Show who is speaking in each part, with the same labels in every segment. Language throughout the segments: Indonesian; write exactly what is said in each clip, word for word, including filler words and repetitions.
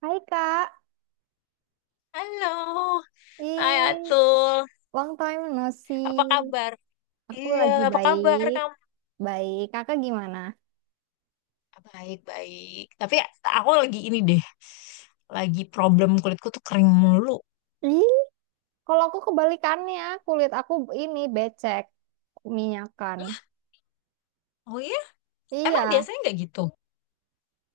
Speaker 1: Hai Kak,
Speaker 2: Halo, hai
Speaker 1: ih,
Speaker 2: Atul,
Speaker 1: long time no see.
Speaker 2: apa kabar?
Speaker 1: Aku
Speaker 2: Iya,
Speaker 1: lagi
Speaker 2: apa kabar
Speaker 1: baik,
Speaker 2: kamu?
Speaker 1: baik. Kakak gimana?
Speaker 2: Baik-baik, tapi aku lagi ini deh, lagi problem kulitku tuh kering mulu.
Speaker 1: Ih, kalau aku kebalikannya, kulit aku ini becek, minyakan.
Speaker 2: Oh iya? Emang
Speaker 1: Iya,
Speaker 2: biasanya nggak gitu?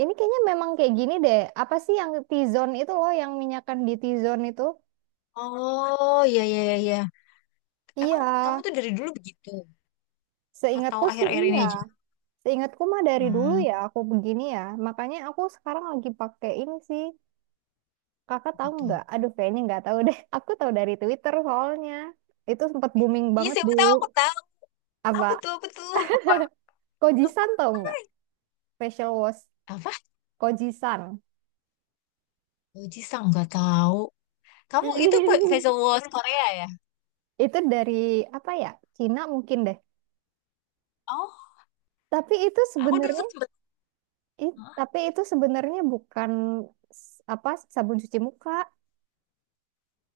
Speaker 1: ini kayaknya memang kayak gini deh. Apa sih yang T-zone itu loh, yang minyakan di T-zone itu?
Speaker 2: Oh iya iya iya. Iya. Emang
Speaker 1: Iya,
Speaker 2: kamu tuh dari dulu begitu? Atau
Speaker 1: seingatku sih
Speaker 2: akhir-akhir ini
Speaker 1: iya.
Speaker 2: aja?
Speaker 1: Seingatku mah dari dulu
Speaker 2: Hmm,
Speaker 1: ya aku begini ya. Makanya aku sekarang lagi pakai ini sih. Kakak tahu
Speaker 2: betul.
Speaker 1: nggak? Aduh, kayaknya nggak tahu deh. Aku tahu dari Twitter soalnya. Itu sempat booming
Speaker 2: Iya,
Speaker 1: banget
Speaker 2: siapa
Speaker 1: dulu.
Speaker 2: tahu aku tahu. Apa
Speaker 1: Apa?
Speaker 2: tuh, apa tuh?
Speaker 1: Kojisan tahu nggak? Facial wash.
Speaker 2: Apa?
Speaker 1: Kojisan.
Speaker 2: Oh, Jisang nggak tahu. Kamu itu pe- facial wash Korea ya?
Speaker 1: Itu dari apa ya? Cina mungkin deh.
Speaker 2: Oh,
Speaker 1: Tapi itu
Speaker 2: aku dulu
Speaker 1: sebenarnya,
Speaker 2: tuh sempet.
Speaker 1: i-
Speaker 2: Hah?
Speaker 1: tapi itu sebenarnya bukan s- apa sabun cuci muka,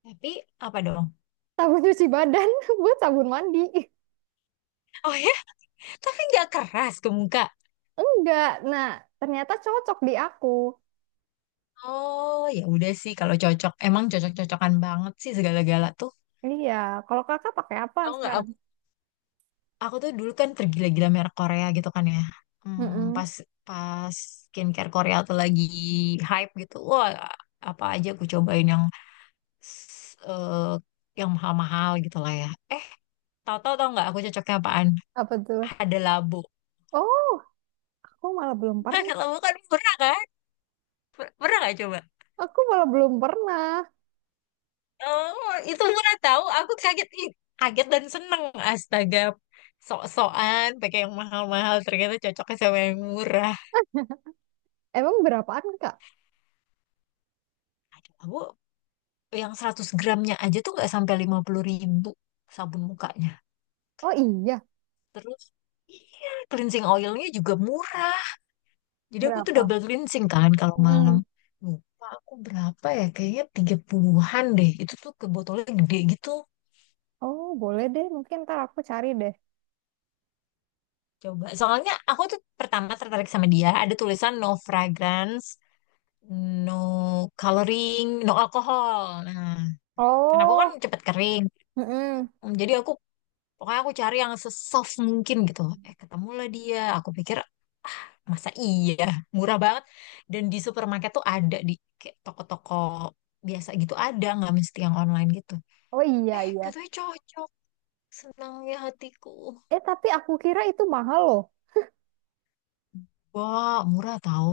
Speaker 2: Tapi apa dong?
Speaker 1: sabun cuci badan buat sabun mandi.
Speaker 2: Oh ya, tapi nggak keras ke muka.
Speaker 1: Enggak. Nah, ternyata cocok di aku.
Speaker 2: Oh ya, udah sih kalau cocok, emang cocok-cocokan banget sih segala-gala tuh.
Speaker 1: Iya. Kalau kakak pakai apa
Speaker 2: Tahu nggak
Speaker 1: sekarang?
Speaker 2: aku, aku tuh dulu kan tergila-gila merek Korea gitu kan ya. Hmm,
Speaker 1: Mm-mm.
Speaker 2: pas pas skincare Korea tuh lagi hype gitu, wah apa aja aku cobain yang s- eh, yang mahal-mahal gitu lah ya. Eh, Tahu-tahu, tau nggak aku cocoknya apaan?
Speaker 1: Apa tuh?
Speaker 2: Ada labo.
Speaker 1: Oh. Aku malah belum
Speaker 2: Ada
Speaker 1: pernah.
Speaker 2: labo kan murah kan? Per- Pernah nggak coba?
Speaker 1: Aku malah belum pernah.
Speaker 2: Oh, itu murah tahu. Aku kaget, ih, kaget dan seneng. Astaga, sok-sokan pakai yang mahal-mahal ternyata cocoknya sama yang murah.
Speaker 1: Emang berapaan, Kak?
Speaker 2: Aduh, aku yang seratus gramnya aja tuh nggak sampai lima puluh ribu sabun mukanya.
Speaker 1: Oh iya,
Speaker 2: Terus iya, cleansing oilnya juga murah. Jadi aku tuh
Speaker 1: berapa?
Speaker 2: double cleansing kan kalau malam.
Speaker 1: Mm.
Speaker 2: Lupa aku berapa ya? Kayaknya tiga puluhan-an deh. Itu tuh ke botolnya gede gitu.
Speaker 1: Oh, boleh deh. Mungkin ntar aku cari deh.
Speaker 2: Coba, soalnya aku tuh pertama tertarik sama dia, ada tulisan no fragrance no coloring, no alkohol. Nah, karena aku kan
Speaker 1: Oh,
Speaker 2: cepet kering.
Speaker 1: mm-mm.
Speaker 2: Hmm, Jadi aku, pokoknya aku cari yang sesoft mungkin gitu. Eh, ketemulah dia. Aku pikir, masa iya, murah banget. Dan di supermarket tuh ada di kayak toko-toko biasa gitu ada, nggak mesti yang online gitu.
Speaker 1: Oh iya,
Speaker 2: Eh,
Speaker 1: iya.
Speaker 2: gitu cocok. Senangnya hatiku.
Speaker 1: Eh, tapi aku kira itu mahal loh.
Speaker 2: Wah, murah tahu.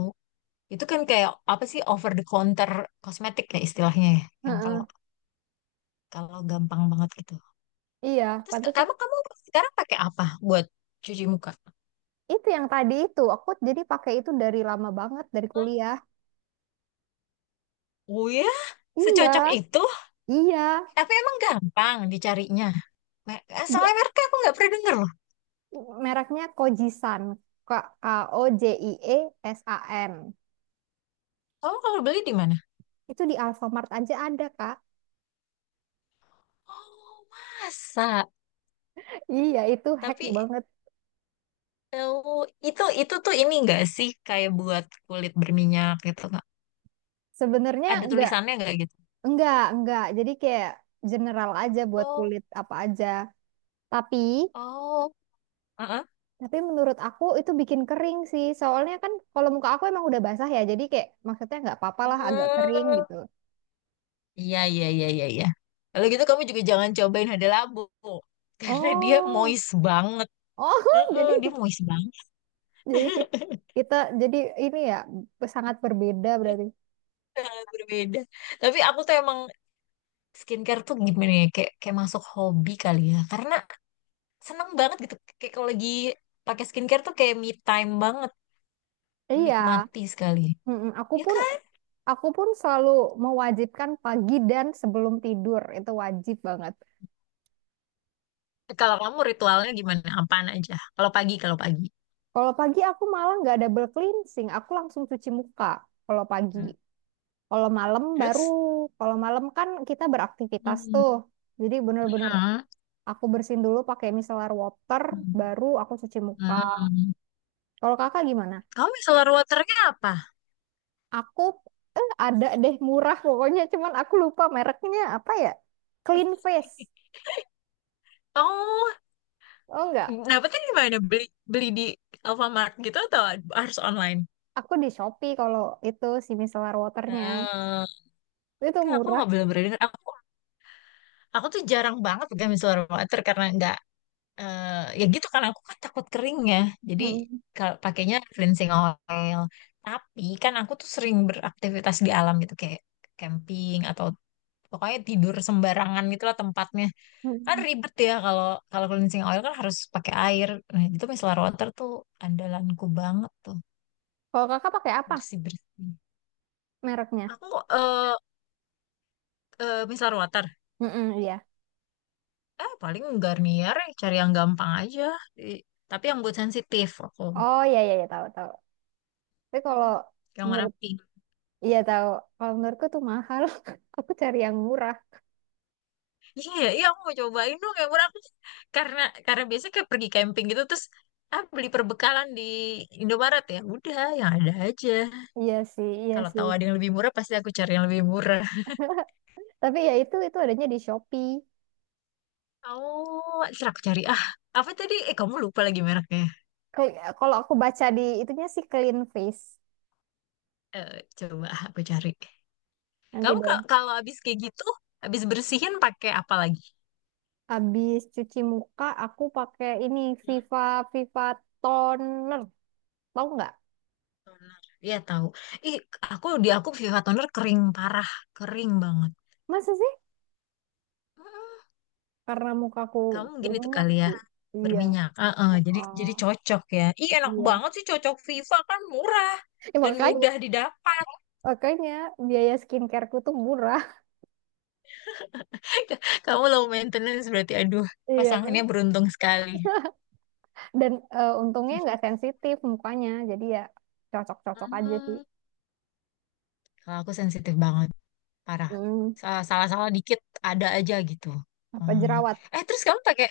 Speaker 2: Itu kan kayak apa sih over the counter kosmetik ya istilahnya ya. Yang kalau
Speaker 1: Heeh.
Speaker 2: kalau gampang banget gitu.
Speaker 1: Iya,
Speaker 2: Terus ka-
Speaker 1: pantesan.
Speaker 2: kamu kamu sekarang pakai apa buat cuci muka?
Speaker 1: Itu yang tadi itu. Aku jadi pakai itu dari lama banget, dari kuliah.
Speaker 2: Oh ya,
Speaker 1: Iya,
Speaker 2: secocok itu.
Speaker 1: iya.
Speaker 2: Tapi emang gampang dicarinya. Me- eh,
Speaker 1: Dia
Speaker 2: Soalnya mereka aku nggak pernah denger loh.
Speaker 1: mereknya Kojisan. K-O-J-I-E-S-A-N.
Speaker 2: Kamu kalau beli di mana?
Speaker 1: Itu di Alfamart aja ada, Kak.
Speaker 2: Oh, masa?
Speaker 1: Iya, itu hack
Speaker 2: Tapi
Speaker 1: banget.
Speaker 2: eh, itu itu tuh ini nggak sih kayak buat kulit berminyak gitu nggak?
Speaker 1: Sebenarnya
Speaker 2: Ada
Speaker 1: enggak,
Speaker 2: tulisannya nggak gitu?
Speaker 1: enggak, enggak. Jadi kayak general aja buat
Speaker 2: Oh,
Speaker 1: kulit apa aja. Tapi,
Speaker 2: oh, heeh.
Speaker 1: tapi menurut aku itu bikin kering sih. Soalnya kan kalau muka aku emang udah basah ya. Jadi kayak maksudnya nggak apa-apa lah agak kering
Speaker 2: Hmm.
Speaker 1: gitu.
Speaker 2: Iya, iya, iya, iya, iya. Kalau gitu kamu juga jangan cobain hada labu karena dia
Speaker 1: Oh,
Speaker 2: moist banget.
Speaker 1: oh,
Speaker 2: Heeh,
Speaker 1: jadi
Speaker 2: dia moist banget,
Speaker 1: jadi ki- kita jadi ini ya sangat berbeda berarti.
Speaker 2: sangat berbeda. Tapi aku tuh emang skincare tuh gimana ya, kayak kayak masuk hobi kali ya. Karena seneng banget gitu. Kayak kalau lagi pakai skincare tuh kayak me time banget,
Speaker 1: Iya,
Speaker 2: menikmati sekali.
Speaker 1: mm-mm. aku
Speaker 2: Ya
Speaker 1: pun
Speaker 2: kan?
Speaker 1: aku pun selalu mewajibkan pagi dan sebelum tidur itu wajib banget.
Speaker 2: Kalau kamu ritualnya gimana? Apaan aja? Kalau pagi, kalau pagi.
Speaker 1: Kalau pagi aku malah nggak double cleansing, aku langsung cuci muka kalau pagi.
Speaker 2: Hmm.
Speaker 1: Kalau malam baru,
Speaker 2: Terus?
Speaker 1: kalau malam kan kita beraktivitas
Speaker 2: Hmm.
Speaker 1: tuh. Jadi bener-bener
Speaker 2: Hmm.
Speaker 1: aku bersihin dulu pakai micellar water, baru aku cuci muka.
Speaker 2: Hmm.
Speaker 1: Kalau kakak gimana?
Speaker 2: Kamu micellar waternya apa?
Speaker 1: Aku eh, ada deh murah pokoknya, cuman aku lupa mereknya apa ya? Clean Face.
Speaker 2: Oh,
Speaker 1: Oh enggak,
Speaker 2: dapetnya di mana? Beli beli di Alfamart gitu atau harus online?
Speaker 1: aku di Shopee kalau itu si micellar waternya.
Speaker 2: Ah,
Speaker 1: Itu
Speaker 2: Kak, aku
Speaker 1: murah.
Speaker 2: nggak belum pernah dengar. Aku aku tuh jarang banget pegang micellar water karena nggak eh, ya gitu karena aku kan takut kering ya. Jadi
Speaker 1: Hmm.
Speaker 2: kalau pakainya cleansing oil. Tapi kan aku tuh sering beraktivitas di alam gitu kayak camping atau pokoknya tidur sembarangan gitulah tempatnya. Kan
Speaker 1: Hmm.
Speaker 2: ribet ya kalau kalau cleansing oil kan harus pakai air. Nah, itu micellar water tuh andalanku banget tuh.
Speaker 1: Kalau kakak pakai apa
Speaker 2: Bersih-bersih.
Speaker 1: mereknya?
Speaker 2: Aku eh eh, micellar water.
Speaker 1: Mm-mm, iya.
Speaker 2: Eh, paling Garnier, ya, cari yang gampang aja. I- Tapi yang buat sensitif aku.
Speaker 1: Oh iya iya ya tahu tahu. Tapi kalau
Speaker 2: Hmm, Yang warna
Speaker 1: menurut,
Speaker 2: pink.
Speaker 1: iya tahu. Kalau menurutku tuh mahal. Aku cari yang murah.
Speaker 2: Iya, iya, iya, aku mau cobain dong yang warna pink. Karena karena biasanya kayak pergi camping gitu terus ah beli perbekalan di Indomaret ya. Udah, yang ada aja.
Speaker 1: Iya sih, iya
Speaker 2: Kalau
Speaker 1: sih.
Speaker 2: tahu ada yang lebih murah pasti aku cari yang lebih murah.
Speaker 1: Tapi ya itu itu adanya di Shopee.
Speaker 2: Oh, ntar aku cari. Ah, apa tadi? Eh, kamu lupa lagi mereknya.
Speaker 1: Kel- Kalau aku baca di itunya sih Clean Face.
Speaker 2: Eh, coba aku cari.
Speaker 1: Nanti
Speaker 2: Kamu
Speaker 1: deh.
Speaker 2: ka- kalau habis kayak gitu, habis bersihin pakai apa lagi?
Speaker 1: Habis cuci muka aku pakai ini Viva Viva Toner. Tahu nggak?
Speaker 2: Toner. Iya tahu. Ih, aku di aku Viva Toner kering parah, kering banget.
Speaker 1: Masa sih?
Speaker 2: Mm-mm.
Speaker 1: Karena mukaku
Speaker 2: Kamu mungkin itu
Speaker 1: berminyak
Speaker 2: kali ya
Speaker 1: sih. Iya.
Speaker 2: berminyak. Heeh, jadi
Speaker 1: Oh,
Speaker 2: jadi cocok ya. Ih, enak
Speaker 1: iya.
Speaker 2: banget sih cocok Viva kan murah
Speaker 1: Ya,
Speaker 2: dan
Speaker 1: makanya
Speaker 2: mudah didapat.
Speaker 1: makanya biaya skincare ku tuh murah.
Speaker 2: Kamu low maintenance berarti, aduh,
Speaker 1: Iya.
Speaker 2: pasangannya beruntung sekali.
Speaker 1: Dan eh, untungnya nggak sensitif mukanya, jadi ya cocok-cocok aja sih.
Speaker 2: Hmm, Kalau aku sensitif banget, parah.
Speaker 1: Hmm,
Speaker 2: Sa- Salah-salah dikit ada aja gitu.
Speaker 1: apa
Speaker 2: Hmm.
Speaker 1: jerawat
Speaker 2: Eh, terus kamu pakai.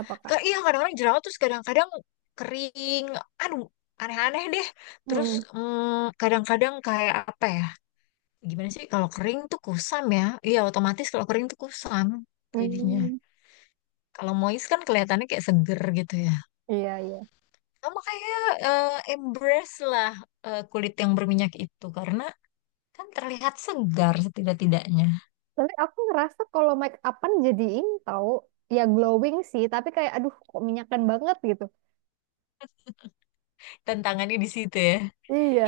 Speaker 1: apa
Speaker 2: Ke,
Speaker 1: Kak?
Speaker 2: iya, kadang-kadang jerawat terus kadang-kadang kering. Aduh, aneh-aneh deh. Terus
Speaker 1: Hmm,
Speaker 2: mm, kadang-kadang kayak apa ya? Gimana sih kalau kering tuh kusam ya? Iya, otomatis kalau kering tuh kusam jadinya.
Speaker 1: hmm,
Speaker 2: Kalau moist kan kelihatannya kayak seger gitu ya.
Speaker 1: iya iya,
Speaker 2: Sama kayak eh, embrace lah, eh, kulit yang berminyak itu karena kan terlihat segar setidak-tidaknya.
Speaker 1: tapi aku ngerasa kalau make upan jadi ini tahu, ya glowing sih, tapi kayak aduh kok minyakan banget gitu.
Speaker 2: Tantangannya di situ ya.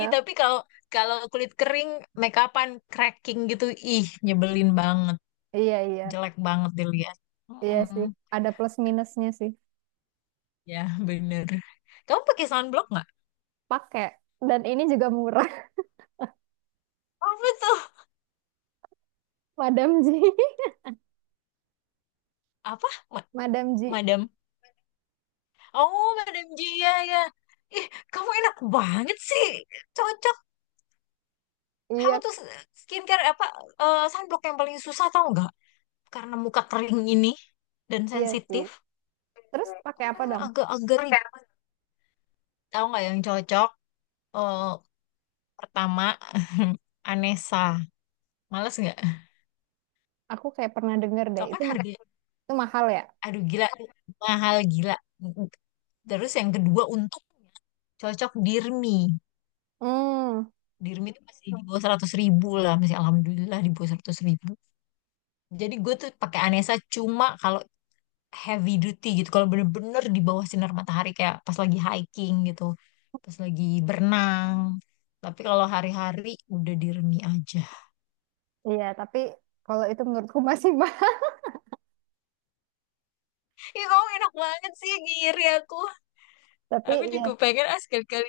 Speaker 2: Ih, tapi kalau kalau kulit kering make upan cracking gitu, ih nyebelin banget.
Speaker 1: iya iya.
Speaker 2: Jelek banget dilihat.
Speaker 1: Iya
Speaker 2: Mm-mm.
Speaker 1: sih, ada plus minusnya sih.
Speaker 2: Ya, bener. Kamu pakai sunblock nggak?
Speaker 1: Pakai, dan ini juga murah.
Speaker 2: Apa tuh?
Speaker 1: Madam Ji.
Speaker 2: Apa? Ma-
Speaker 1: Madam Ji.
Speaker 2: Madam? Oh, Madam Jia ya. Ya. Ih, kamu enak banget sih. Cocok. Kamu
Speaker 1: Iya.
Speaker 2: tuh skincare apa? Eh, sunblock yang paling susah tau nggak? Karena muka kering ini dan
Speaker 1: Iya sih,
Speaker 2: sensitif.
Speaker 1: terus pakai apa
Speaker 2: Mm,
Speaker 1: dong?
Speaker 2: Agak-agak ribet. Tahu nggak yang cocok? Eh, pertama, Anessa. Males nggak?
Speaker 1: Aku kayak pernah denger deh
Speaker 2: Tau kan
Speaker 1: itu ma-
Speaker 2: harga.
Speaker 1: itu mahal ya.
Speaker 2: Aduh gila, mahal gila. Terus yang kedua untuk cocok Dirmi.
Speaker 1: Hmm.
Speaker 2: Dirmi itu masih di bawah seratus ribu lah, masih alhamdulillah di bawah seratus ribu. Jadi gue tuh pakai Anessa cuma kalau heavy duty gitu, kalau bener-bener di bawah sinar matahari kayak pas lagi hiking gitu, pas lagi berenang. Tapi kalau hari-hari udah Dirmi aja.
Speaker 1: Iya, tapi kalau itu menurutku masih mahal.
Speaker 2: Ih, kamu enak banget sih, ngiri aku.
Speaker 1: Tapi
Speaker 2: Aku
Speaker 1: iya,
Speaker 2: juga pengen, ah, sekali-kali.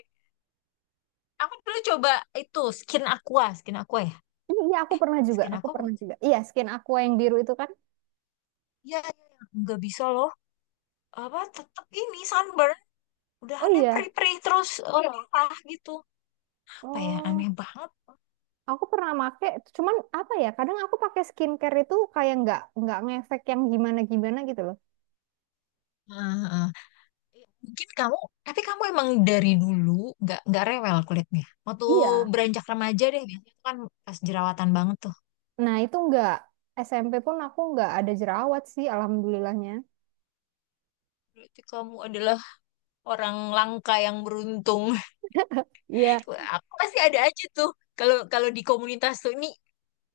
Speaker 2: Aku dulu coba itu skin aqua, skin aqua ya.
Speaker 1: iya aku pernah juga,
Speaker 2: Skin
Speaker 1: aku
Speaker 2: aqua
Speaker 1: pernah
Speaker 2: bukan.
Speaker 1: juga. Iya, skin aqua yang biru itu kan.
Speaker 2: Iya, iya, iya. Nggak bisa loh. Apa tetap ini sunburn. Udah
Speaker 1: Oh
Speaker 2: aneh
Speaker 1: iya,
Speaker 2: perih-perih terus, eh, merah gitu. Apa ya
Speaker 1: oh
Speaker 2: aneh banget.
Speaker 1: aku pernah make. Cuman apa ya? Kadang aku pakai skincare itu kayak nggak nggak ngefek yang gimana gimana gitu loh.
Speaker 2: Ah, ah. Mungkin kamu, tapi kamu emang dari dulu nggak nggak rewel kulitnya. Waktu
Speaker 1: Iya.
Speaker 2: beranjak remaja deh, biasanya tuh kan pas jerawatan banget tuh.
Speaker 1: Nah itu nggak, S M P pun aku nggak ada jerawat sih, alhamdulillahnya.
Speaker 2: Berarti kamu adalah orang langka yang beruntung.
Speaker 1: Iya,
Speaker 2: Aku masih ada aja tuh. Kalau kalau di komunitas tuh ini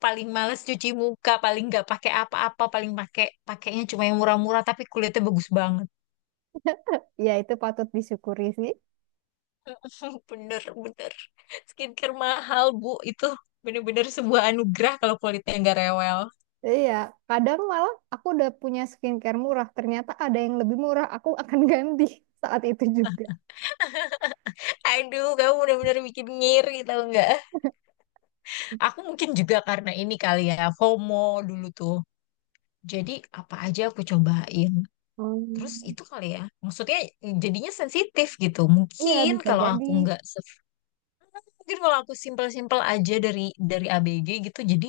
Speaker 2: paling males cuci muka, paling nggak pakai apa-apa, paling pakai pakainya cuma yang murah-murah tapi kulitnya bagus banget.
Speaker 1: iya itu patut disyukuri sih.
Speaker 2: Bener, bener. Skincare mahal, Bu. Itu bener-bener sebuah anugerah kalau kulitnya nggak rewel.
Speaker 1: Iya, kadang malah aku udah punya skincare murah, ternyata ada yang lebih murah, aku akan ganti saat itu juga.
Speaker 2: Aduh, kamu bener-bener bikin ngiri tau nggak? Aku mungkin juga karena ini kali ya, FOMO dulu tuh. Jadi apa aja aku cobain. Terus
Speaker 1: Hmm,
Speaker 2: itu kali ya, maksudnya jadinya sensitif gitu.
Speaker 1: iya
Speaker 2: Mungkin
Speaker 1: bisa
Speaker 2: kalau
Speaker 1: jadi.
Speaker 2: aku nggak, se- mungkin kalau aku simpel-simpel aja dari dari A B G gitu, jadi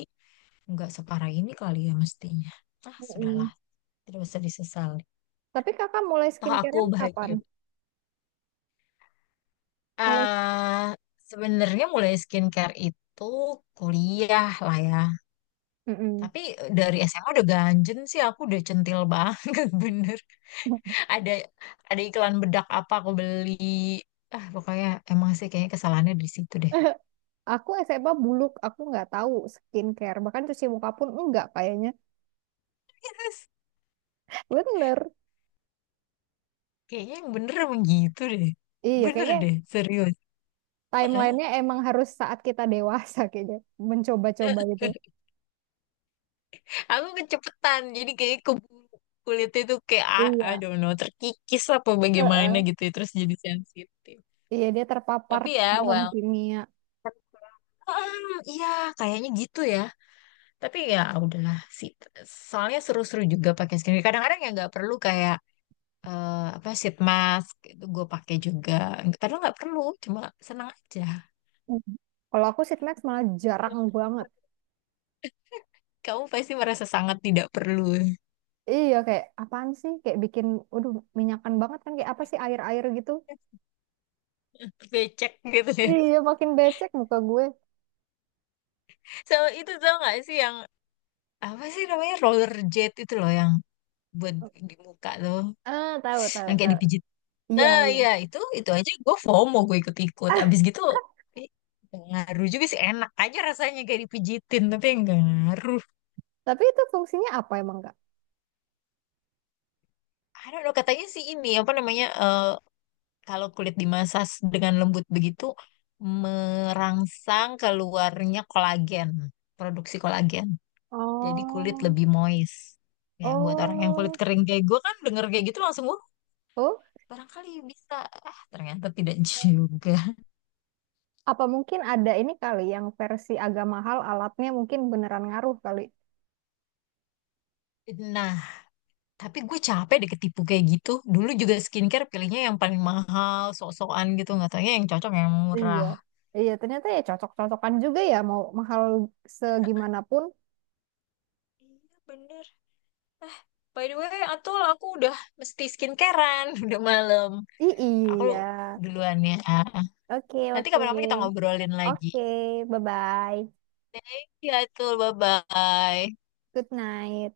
Speaker 2: nggak separah ini kali ya mestinya. Ah, sudahlah,
Speaker 1: Mm-mm.
Speaker 2: tidak usah disesali.
Speaker 1: Tapi kakak mulai
Speaker 2: Toh aku
Speaker 1: skincarean kapan?
Speaker 2: bahagia,
Speaker 1: Mulai.
Speaker 2: eh sebenarnya mulai skincare itu kuliah lah ya.
Speaker 1: Mm-mm.
Speaker 2: Tapi eh, dari S M A udah ganjen sih aku udah centil banget bener. Ada ada iklan bedak apa aku beli. Ah, pokoknya emang sih kayaknya kesalahannya di situ deh.
Speaker 1: Aku S M A buluk, aku nggak tahu skincare. Bahkan cuci muka pun enggak kayaknya. Bener.
Speaker 2: Kayaknya yang bener emang gitu deh.
Speaker 1: Iya,
Speaker 2: Bener
Speaker 1: kayaknya
Speaker 2: deh, serius. Heeh.
Speaker 1: timelinenya emang harus saat kita dewasa kayaknya. Mencoba-coba gitu.
Speaker 2: Aku kecepetan, jadi kayak ke kulit itu kayak, ah, I
Speaker 1: Iya.
Speaker 2: don't know, terkikis apa bagaimana
Speaker 1: Heeh.
Speaker 2: gitu, ya, terus jadi sensitif.
Speaker 1: Iya, dia terpapar
Speaker 2: Tapi ya,
Speaker 1: bahan
Speaker 2: well,
Speaker 1: kimia.
Speaker 2: Mm, iya, kayaknya gitu ya. Tapi ya udahlah sih. Soalnya seru-seru juga pakai skincare. Kadang-kadang ya nggak perlu kayak, eh, apa sheet mask itu gue pakai juga. Padahal nggak perlu, cuma senang aja.
Speaker 1: Mm. Kalau aku sheet mask malah jarang banget.
Speaker 2: Kamu pasti merasa sangat tidak perlu
Speaker 1: Iya, kayak apaan sih? Kayak bikin, waduh, minyakan banget kan. Kayak apa sih air-air gitu.
Speaker 2: becek gitu ya.
Speaker 1: Iya, makin becek muka gue.
Speaker 2: So itu tau nggak sih yang apa sih namanya roller jet itu loh yang buat di muka tuh,
Speaker 1: Ah, tahu, tahu,
Speaker 2: yang kayak
Speaker 1: tahu.
Speaker 2: dipijit.
Speaker 1: Iya,
Speaker 2: Nah,
Speaker 1: iya.
Speaker 2: iya itu itu aja gue FOMO gue ikut-ikut. Abis gitu ih, nggak ngaruh juga sih enak aja rasanya kayak dipijitin tapi nggak ngaruh.
Speaker 1: Tapi itu fungsinya apa emang, Kak?
Speaker 2: I don't know, katanya sih ini apa namanya, eh, kalau kulit dimasas dengan lembut begitu merangsang keluarnya kolagen, produksi kolagen. Jadi kulit
Speaker 1: Oh.
Speaker 2: lebih moist. Nah, buat orang yang kulit
Speaker 1: Oh,
Speaker 2: kering kayak gue kan denger kayak gitu langsung gue
Speaker 1: oh,
Speaker 2: barangkali bisa. Ah, ternyata tidak juga.
Speaker 1: apa mungkin ada ini kali yang versi agak mahal alatnya mungkin beneran ngaruh kali.
Speaker 2: Nah, tapi gue capek deh ketipu kayak gitu. Dulu juga skincare pilihnya yang paling mahal, sok-sokan gitu. Nggak taunya yang cocok yang
Speaker 1: Iya.
Speaker 2: murah.
Speaker 1: Iya, ternyata ya cocok-cocokan juga ya mau mahal segimanapun.
Speaker 2: Iya bener. By the way, Atul, aku udah mesti skincarean, udah malam.
Speaker 1: I iya.
Speaker 2: Aku duluan ya.
Speaker 1: Oke,
Speaker 2: Nanti
Speaker 1: oke.
Speaker 2: kapan-kapan kita ngobrolin lagi.
Speaker 1: Oke, bye-bye.
Speaker 2: Iya Atul, bye-bye.
Speaker 1: Good night.